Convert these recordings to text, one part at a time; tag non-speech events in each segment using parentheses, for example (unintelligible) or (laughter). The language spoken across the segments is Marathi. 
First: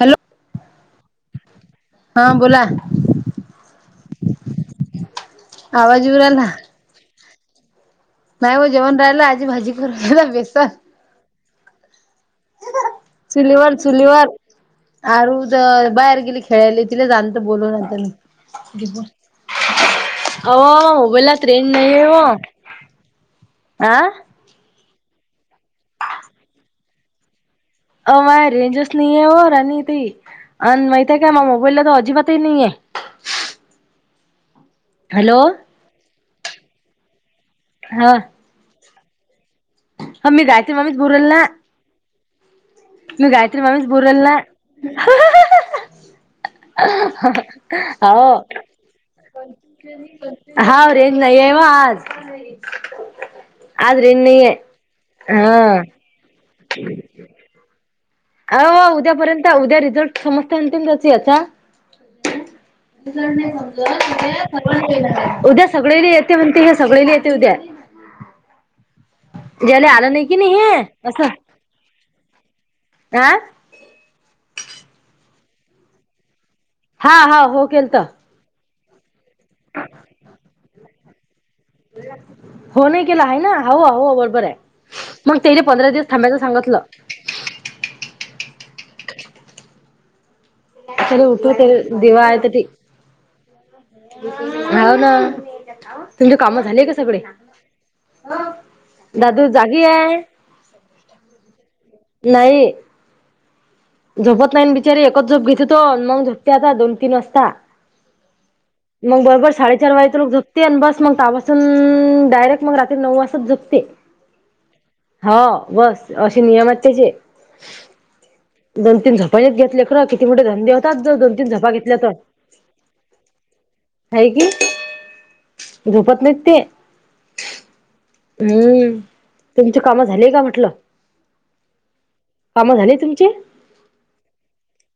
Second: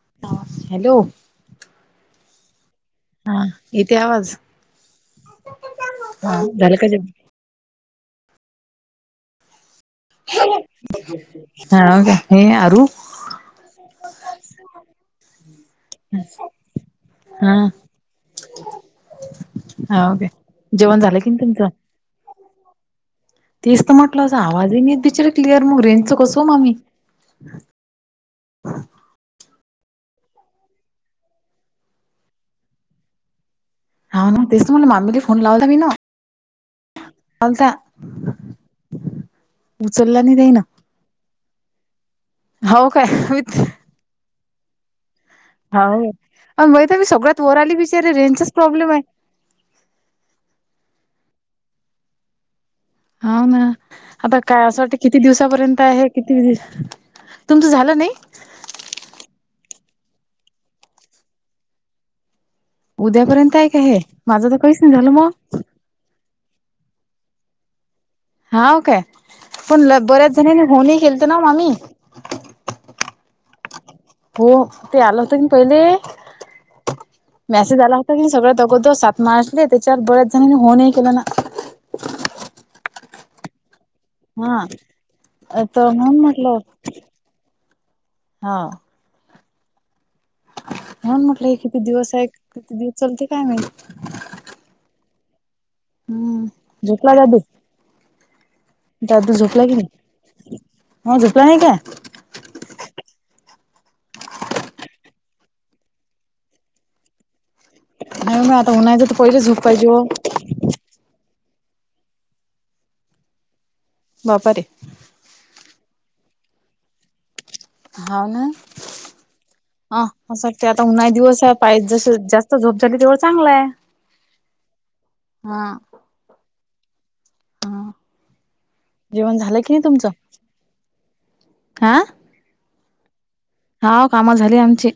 हॅलो. हॅलो. हा बोला. हा येते आवाज? आवाज येऊ हा राहिला झालं का जेवण? नाही हो जेवण राहिला आजी भाजी करुन राहिल्या बेसन. हाव का हे आरु चुली वर, चुली वर. आरू द बाहेर गेली खेळायला तिलेच आणतो हा बोलून आता मी. घे बोल हा ओके अव जेवण झालं की मोबाईलात तुमचं? रेंज नाहीये व. तेच तर म्हटलं असं आवाजे येत नाहीेत बिचार क्लिअर मग रेंजच कसो अ मम्मी? अ माय रेंजच नाही आहेे व राणि ताई आणि माहित आहे काय मा मोबाईलला तर अजिबातही नाहीये. हा ना तेच त म्हणल माम्मीला हॅलो फोन लावता मी ना लावलता. हा उचलला हा नाही मी ताईनं गायत्री मामीच बोलु राहिली ना. हाव मी काय गायत्री मामीच बोलु राहिली ना. हो माहित आहे मी सगळ्यात वर आली बिचारे रेंजचाच प्रॉब्लेम आहे. हा रेंज नाही येव आज. हाव ना आज रेंज आता नाहीये काय असं वाट किती दिवसा पर्यंत हा आहे किती तुमचं झालं नाही? अह उद्या पर्यंत उद्या रिझल्ट समजते ना अंतिम याचा. रिझल्ट नाही उद्यापर्यंत आहे का समज हे उद्या, माझं तर पर्वा काहीच नाही झालं येणार मग आहे उद्याच सगळ्यायला येते म्हणते हे सगळ्यायला येते उद्या. हाव काय ज्याले पण आलं नाही की बऱ्याच नाही जणींना हे होणही गेलत ना मामी. आं? हो ते आलं होत की पहिले हा हा हो मॅसेज केलत आला होता की सगळ्यात अगोदर सात मार्च ले त्याच्यात बऱ्याच जणांनी होनही गेलं ना. होनही गेल हाय ना? हाव, हाव व बर आहे हा मग त्यायले तर पंधरा दिवस म्हणून थांबायच सांगतलं. हा‌. हो त्याले म्हटलं उठू हे किती ते दिवसय दिवा आहे तर ते किती दिवस चालते काय माहीत. हाव ना, तुमचे हम्म काम झाले का झोपला सगळे? दादू दादू झोपलाय की जागी आहे नाही? म झोपला नाही का? नाही. झोपत नाही ना बिचारे एकच झोप घेतो तो मंग झोपते आता दोन, तीन वाजता. नाही आता उन्हायचं तर मग पहिले बरोबर झोप पाहिजे साडेचार हो वाजेतरोक झोप तेन आणि बस मग त्यापासून डायरेक्ट मग रात्री नऊ वाजतात झोपते. बापारे. हो बस, अशे नियमात आहेत त्याचे. हाव ना. दोन तीन झोपायच घेत ह लेकरं किती मोठे असं वाटते धंदे आता होतात उन्हा जर दोन दिवस तीन आहे झोपा पाय घेतल्या तर. जसं जास्त झोप झाली तेवढ चांगलाय. हाय की, झोपत नाहीत ते. (unintelligible) हम्म, जेवण झालं की तुमचे नाही काम तुमचं झाले का म्हटलं? कामं झाले तुमचे? हा काम झाले आमचे.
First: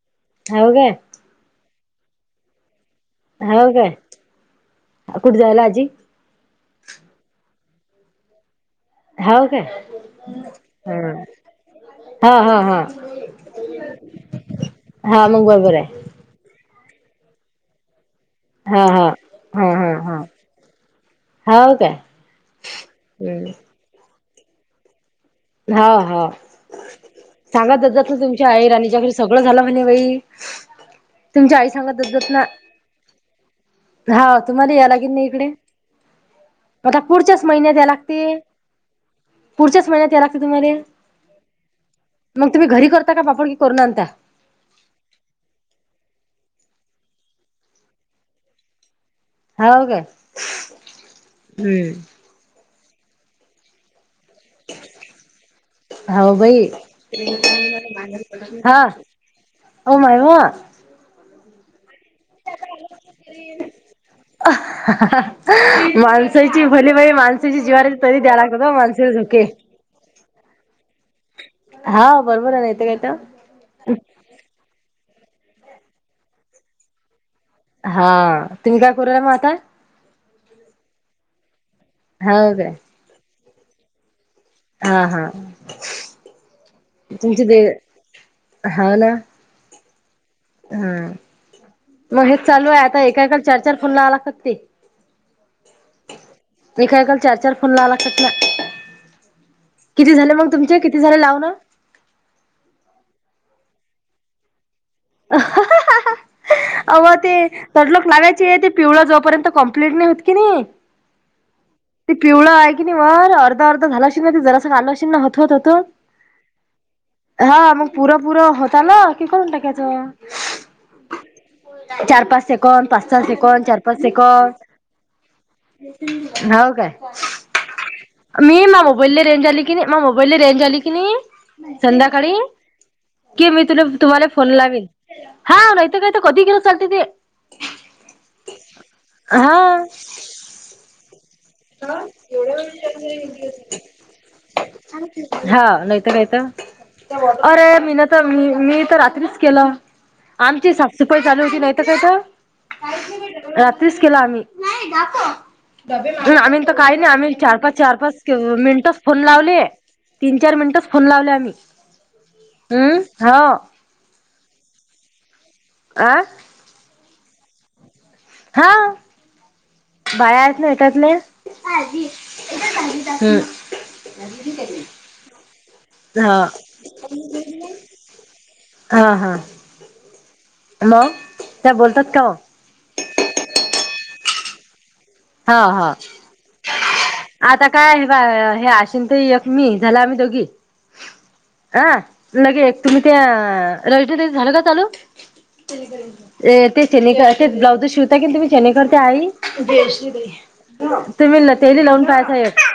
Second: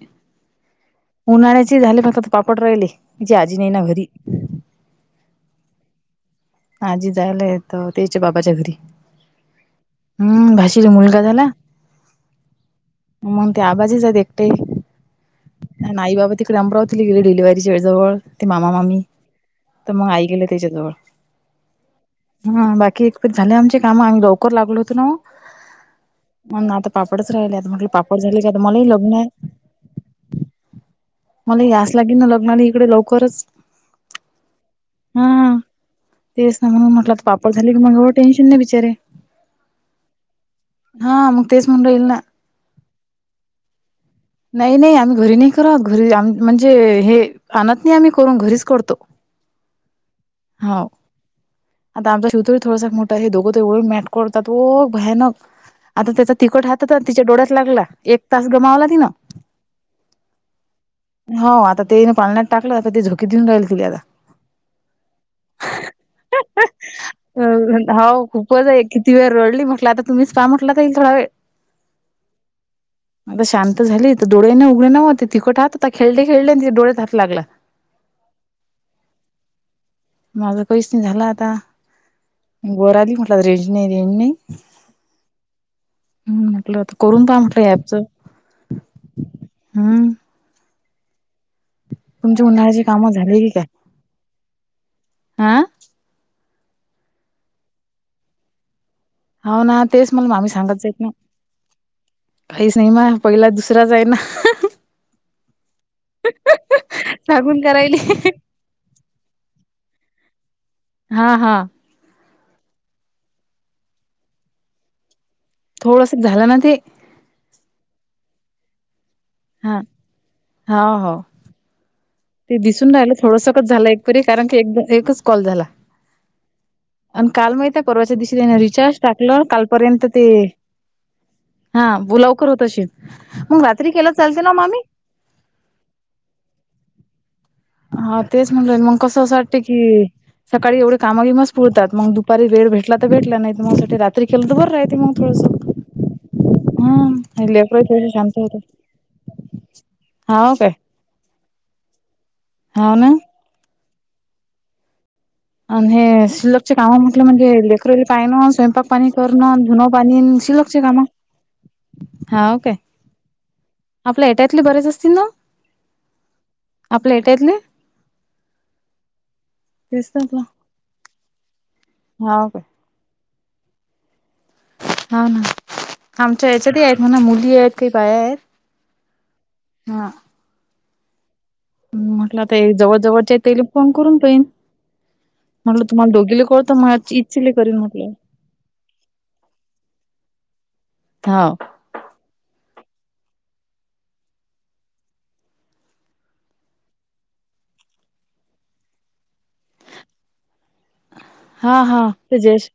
हाव काय. उन्हाळ्याचे झाले बगा आता ते पापड राहिले. तिची आजी नाही होव ना काय घरी कुठं जायला आजी आजी जायलायतं तेच्या बाबाच्या घरी. हाव काय? हम्म भाषीला हा मुलगा झाला. हा हा हा मंग ते आबाजीच आहेत एकटे हा मग बरोबर अन आहे आईबाबा तिकडे अमरावतीला गेले डिलिवारीच्या वेळी जवळ ते मामा हा मामी हा. हा हा तर मग हा आई गेले तीच्याजवळ. हाव काय. हम्म बाकी इतक्यात हम्म झाले आमचे कामं आम्ही लवकर लागलो होतो ना ओ. हा हा मंग आता पापडच राहिल्यात सांगा मग हे दजत ना पापड झाले की तुमच्या आता आई मलाही राणीच्या घरी लग्न हाय. सगळं झालं म्हणे बाई तुमच्या मला आई ही सांगत याच लागेल ना दजत लग्नाले इकडे लवकरच हा तुम्हाला या लागेल ना हा. इकडे तेच ना म्हणून म्हटलं आता पुढच्याच पापड झाले महिन्यात ना या मग बाबा लागते टेन्शन नाही बिचारे. पुढच्याच महिन्यात या लागते तुम्हाला हा मग तेच म्हणलं ईल ना. मग तुम्ही घरी करता का पापड की करून आनता नाही नाही आम्ही घरी नाही करत घरी आम म्हणजे हे आणत नाही आम्ही करून घरीच करतो. हाव काय हाव आता आमचा शिव तो ही थोडासा मोठा आहे दोघं ते वळून मॅट करतात ओ भयानक. आता त्याचा हाव बाई तिखट हात आता तिच्या डोळ्यात लागला एक तास गमावला तिनं. होम हाय वं. हो आता ते ना पाळण्यात टाकलं आता ती झोके देऊन राहिली तिले आता. माणसाची भले बाई अ माणसाची जिवारी तरी हो द्या लागतात खूपच हं आहे माण किती वेळ रडली म्हटलं आता तुम्हीच पहा म्हटलं आता इल थोडा वेळ. हाव बरोबर आहे ना येते का इथं. त झाली इथं डोळे नं उघडे नव्हते तिकट हात होता खेळले खेळले न तिच्या डोळ्यात हात लागला. हा तुम्ही काय करू लागला मग आता माझं कहीच नाही झालं आता हाव काय वर आली म्हंटलं रेंज नाय रेंज नाय. हा हा हम्म म्हटलं आता करून पहा तुमची दे म्हटलं ह्या ॲप चं. हाव ना. हम्म हा मग हेच तुमची चालू आहे उन्हाळ्याची आता कामं झाली एकएकाला की चार काय चार फोन लावावं लागतात ते. हा एका एकाला चार चार फोन लावावे लागतात ना. हो ना तेच किती मला झाले मामी मग तुमचे किती झाले लाऊनं. काही नाही माझा पहिला दुसराच आहे ना. अवं ते सांगून थोडं करायली लोक लागायचे ते पिवळं जोपर्यंत कम्प्लीट नाही होत की नाही हा हा ते पिवळं आहे की नाही वर अर्धं अर्धं झालं अशीन ना ते जरासं झालं अशीन ना हप होता तून थोडस झालं ना ते हा मग पुरंपुरं होत आलं की करून हा टाकायचं. हो हो चार पाच ते सेकंद दिसून पाच राहिलं सहा सेकंद थोडसकच चार झालं पाच एक परी कारण सेकंद. की एक एकच कॉल झाला हो काय आणि काल माहित आहे परवाच्या दिवशी त्याने मी इन ना रिचार्ज मोबाईलले टाकलं रेंज आली की नाही माझ्या कालपर्यंत ते मोबाईलले रेंज आली कि नाही हा संध्याकाळी लवकर होत अशील कि मी मग तुला रात्री केलं तुम्हाले चालते फोन ना मामी लावेल. हा नाहीतर कायतर कधी गेलं तर चालते ते. हा तेच म्हणलं, मग कसं असं हा वाटते की, सकाळी एवढे काम बी मास पुळतात मग दुपारी वेळ भेटला तर भेटला नाही, मग सा रात्री केलं तर बरं राहे मग थोडस. हा नाहीत काय तर अरे मी ना तर, मी, मी तर रात्रीच केलं. हा काय. सुपई चालू होती नाहीत कायत, हाव ना रात्रीच केला आम्ही. आणि हे आम्ही तर शिल्लकचे काय काम नाही म्हटलं आम्ही म्हणजे चार- पाच, चार लेकरले -पाच पाहिणं स्वयंपाक मिनटच पाणी फोन लावले करणं धुनं पाणी तीन -चार मिनट शिल्लकचे काम फोन लावले आम्ही, हाव काय हम्म होव आपल्या हेट्यातले बरेच असतील ना? आं आपले हेट्यातले. हां तेच तर आपलं बाया हेत ना हेट्यातले, भाजी हाव काय एकच भाजी टाकली, हम्म. (inaudible) हा ना. हा आमच्या यायाच्यात आहेत म्हणा, मुली आहेत काही बाया आहेत हहं म त्या बोलतात का मग ते जवळ, जवळच्या तेली फोन करून पाहिन ह, म्हटलं ह तुम्हाला दोघीले कळतं म इचीले आता करीन काय म्हटलं. हे आशीन ते एक मी झाला आम्ही दोघी, हाव हां लगे तुम्ही त्या, राधिका ताई झाल का चालू? अ, त्याच्यानी तेच ब्लाउज शिवता की चणे करतात तुम्ही हा हा. आई. तेजेश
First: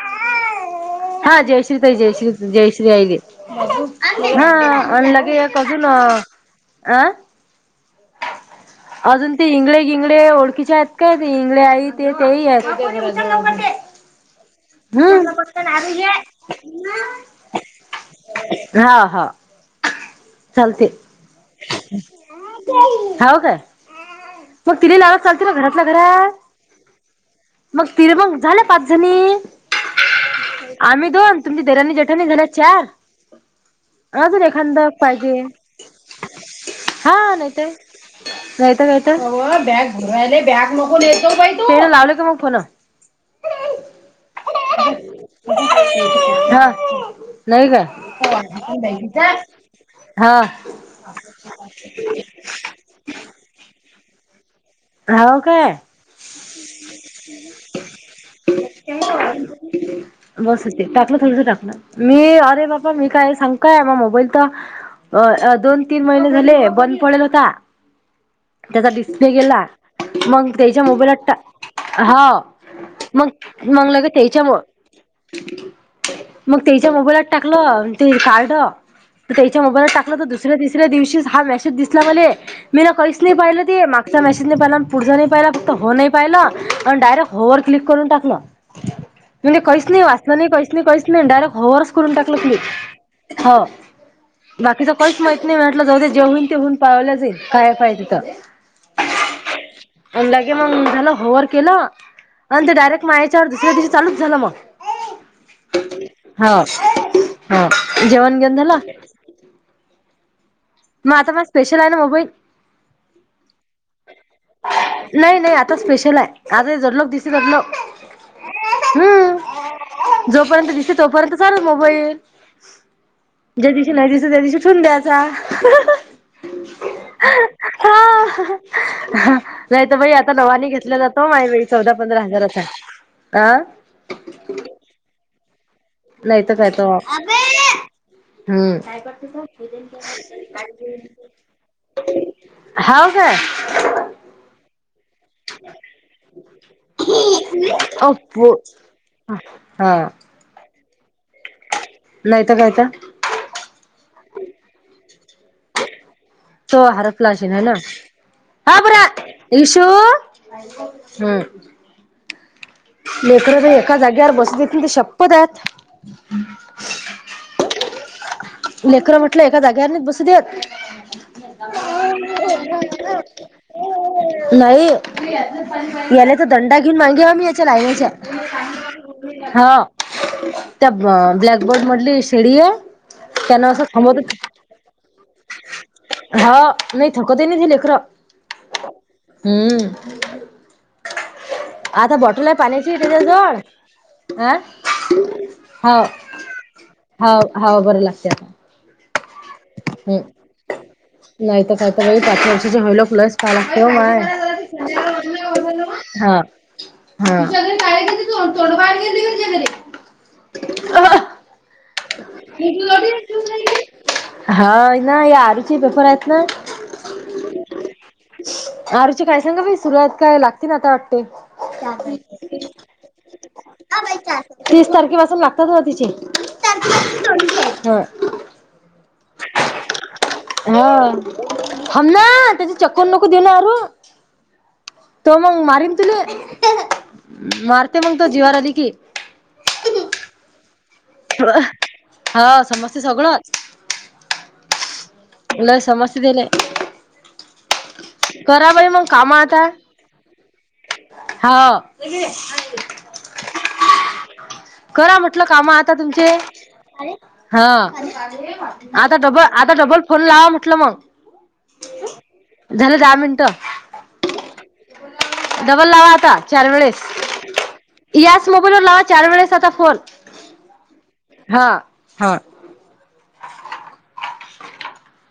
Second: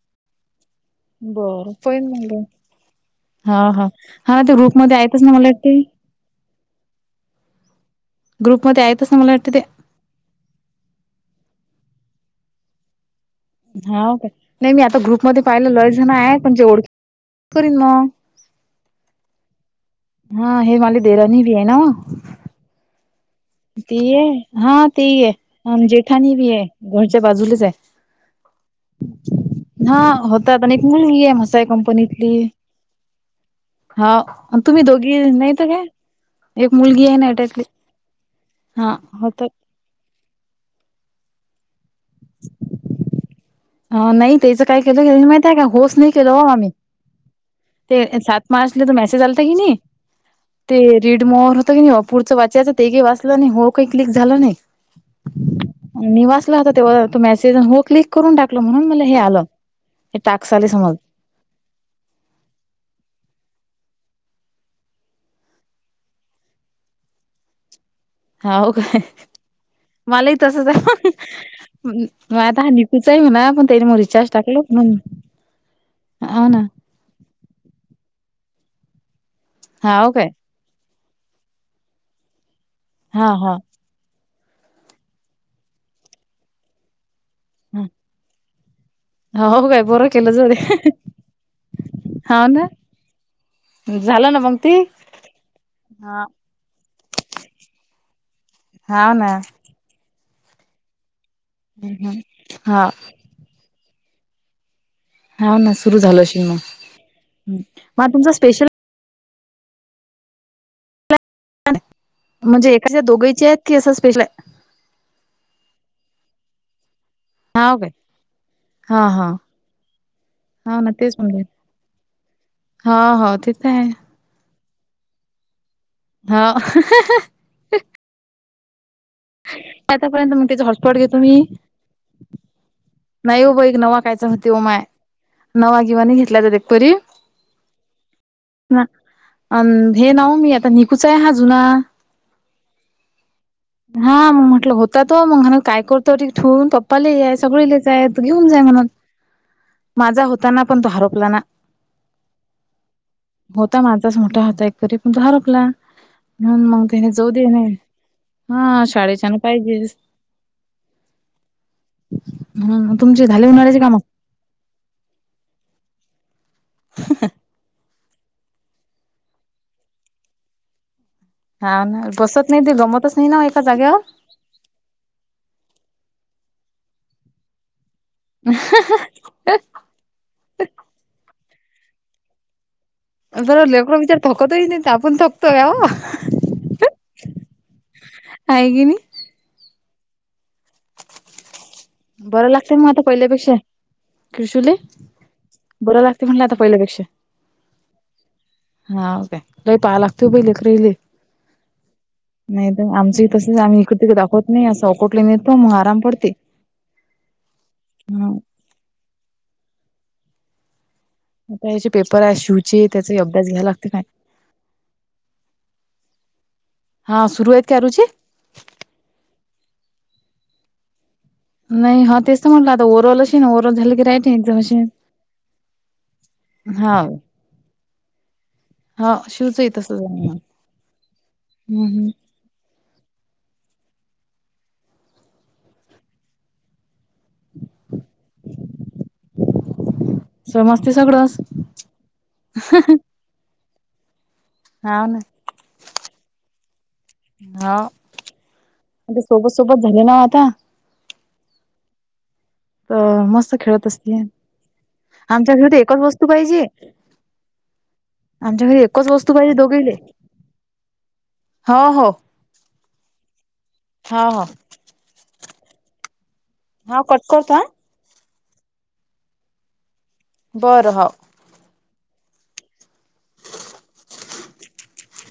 (unintelligible) हा बरं जयश्री ताई, पहिन जयश्री म्हणलं. जयश्री आइले हा हा हा ते ग्रुपमध्ये अन आहेतच लगे ना मला एक वाटते अजून अ, आं ग्रुपमध्ये आहेतच ना मला अजून ते वाटते इंगळे इंगळे ओळखीच्या आहेत काय ते? इंगळे आई ते तेही आहेत हाव का, नाही मी आता ग्रुप मध्ये हम्म पाहिलं लयजण हाय म्हणजे ओळख (unintelligible) करीन मग. हा हा. हा हे चालते मला देराणी भी आहे ना. हाव का तिही ये हा, तिहिये, जेठाणी घरात बी हे, घरच्या बाजूलाच हाय मग तिरे मग झाल्या पाच जणी हा होतात, आणि एक आम्ही मुलगी हाय दोन तुमची म्हसाय देराणी जेठाणी कंपनीतली. झाल्या चार हा, अजून आणि तुम्ही एखादा दोघी पाहिजे नाही तर काय, एक मुलगी हाय नात्यातली जायचं कत बॅग भरू राहिले, बॅग नको नेत जाऊ बाई तु, तेन लावले काय मग फोन? हा नाही त्याचं काय केलं माहितीय का, होस नाही केलं हो हा आम्ही. नाही काय ते सात मार्चलात मेसेज बँकेचा आलत कीनी हा. ते, रीड मोर होत की नाही, पुढचं वाचायच तेे वाचलं की नाही, हो काही क्लिक झाला नाही, हो काय मी वाचलं होतं तेव्हा तो मेसेज हो क्लिक करून टाकल, म्हणून मला हे आलं, हे टाकस बस आले होते समजल. टाकलं थोडस टाकलं, मी अरे बापा मी काय सांगतय काय मोबाईल त अ, दोन, तीन महिने झाले बंद पडेल होता, हाव त्याचा काय डिस्प्ले गेला. मलाही मग तसच त्याच्या हाय मोबाईलात टा मग आता हा निकूच आहे मग म्हणा, पण त्याने मग म लगे रीचाज त्याच्या टाकलं मग म्हणून हाव ना. च्या मोबाईलात टाकलं ते कारड, त्याच्या मोबाईलात हाव टाकलं द काय दुसऱ्या तिसऱ्या दिवशीच हा मेसेज दिसला मले, मी कहीच हा नाही पाहिल मागचा मेसे हि पुढ नाही पाहिला फक्त हो नाही पाहिला, आणि डायरेक्ट हो वर क्लिक करून टाकलं. हा म्हणजे हो काय कहीच नाही बरं केलं वाचलं जाऊ नाही, कहीच नाही दे कहीच नाही, डायरेक्ट हो वरच करून टाकलं हाव क्लिक. ना हो, झालं ना मग ते बाकीच काहीच माहीत नाही, मी म्हटल जाऊदे काय हा होईल ते होईल. पावलं जाईल, काय (unintelligible) तिथ. हाव ना. आणि लगे मग झालं हो वर केलं, आणि ते हा डायरेक्ट माय चार दुसऱ्या दिवशी चालूच झालं मग. हाव ना सुरू झालं हो अशील मग. हो, मग तेन तुमचा जेवण स्पेशल झालं? म आता म म्हणजे एखाद्या दोघांची आहेत, की असं स्पेशल हाय. नाही नाही आता स्पेशल हाय, आज (unintelligible) दिसे हाव काय (unintelligible) हा हा. हम्म जोपर्यंत हा ना दिसते तेच तोपर्यंत म्हणले चालुय मोबाईल, हा हा ते तर ज्या आहे दिवशी नाही दिस त त्या दिवशी ठिऊन द्याचा. हा. हा. नाही तर बाई आता आतापर्यंत मग त्याचा नवानी घेतल्या हॉटस्पॉट घेतो जातो, मी माय बाई चौदा पंधरा हजाराचा. नाही हो अ बाई, एक नवा कायचा होती ओ माय, नवा गीवानी घेतल्या नाही जात तर एक काय तो परी. हम्म, काय करते तु? अन हे नाव मी आता निकूच आहे (unintelligible) हा जुना हाव काय. हा, मग म्हटलं होत त तव मगण काय करतो ते ठुन, (unintelligible) सगळी ले जाय, घेऊन ओपो जाय म्हणून, हा. माझा होताना पण तो हरपला ना. नाहीतर कायतर. होता माझाच मोठा होता, एककरी पण तो हरपला, म्हणून मग त्याने जाऊदे ने. हपोरा इशु, हम्म. हम्म तुमचे झाले लेकरं बी उन्हाळ्याचे एका कामं? जाग्यावर बसली तील शपथ आहेत. (unintelligible) लेकर म्हटलं एका जाग्याने नाही बसु देत. हा ना बसत नाही ते, गमतच नाही ना एका जाग्यावर. नाही, याला तर दंडा घेऊन मागेवा मी याच्या लाईनाच्या. (unintelligible) हो त्या ब्लॅकबोर्ड मधली शेडी हे. बर ले (unintelligible) थकतही नाही आपण थकतो याव. हा नाही थकवते नाही ते लेकरं हाय कणी? हम्म. आत बॉटल बरं आहे लागते मग पाण्याची आता त्याच्या पहिल्यापेक्षा जवळ अं. क्रिशूले बरं लागतय म्हटलं आता पहिल्यापेक्षा. हाव हाव बरं लागतय आता. हाव काय लई (unintelligible) लागतय बाई (unintelligible) नाहीत काय तर बाई पाच नाही वर्षाचे तर आमचंही तसंच आम्ही (unintelligible) इकडे तिकडे माय दाखवत नाही असं अकोटले नेतो मग आराम पडते हा (unintelligible) (inaudible) हा तु कायोड गेली घडे (inaudible) शिवचे त्याचा अभ्यास घ्यायला लागते काय हा ना या आरूचे पेपर आहेत ना. हा, सुरूवात करायची. आरुचे काय सांगा सुरत काय लागते ना आता वाटते. नाही हा तेच तर म्हटलं आता ओरल अशी ना ओरल झालं की रायटिंग एक्झाम तीस तारखेपसून लागतात ना तिची. हां. हा शीवच ही तसंच. ह हम्म थाम ना ते चक्कर नको देऊ नका. तो मग मारीन तुला, मारते मग तो जीवाराधी की. समसतय सगळं. हा समस्ते सगळं. हा ना. लय समस्ते तिला. हा! बाई मग ते काम सोबत, आता. सोबत झाले ना आता. हा... तर मस्त खेळत असते. करा म्हटलं काम आता तुमचे. पाहिजे. हा! आमच्या घरी एकच आता वस्तू डबल, पाहिजे आता दोघीले. डबल फोन लावा म्हटलं मग. हो हो. झालं दहा मिनट. हो, हो, डबल लावा आता चार हा वेळेस कट करतो हा. याच मोबाईल लावा चार वेळेस आता फोन. बरं ह. हा! हा! (inaudible)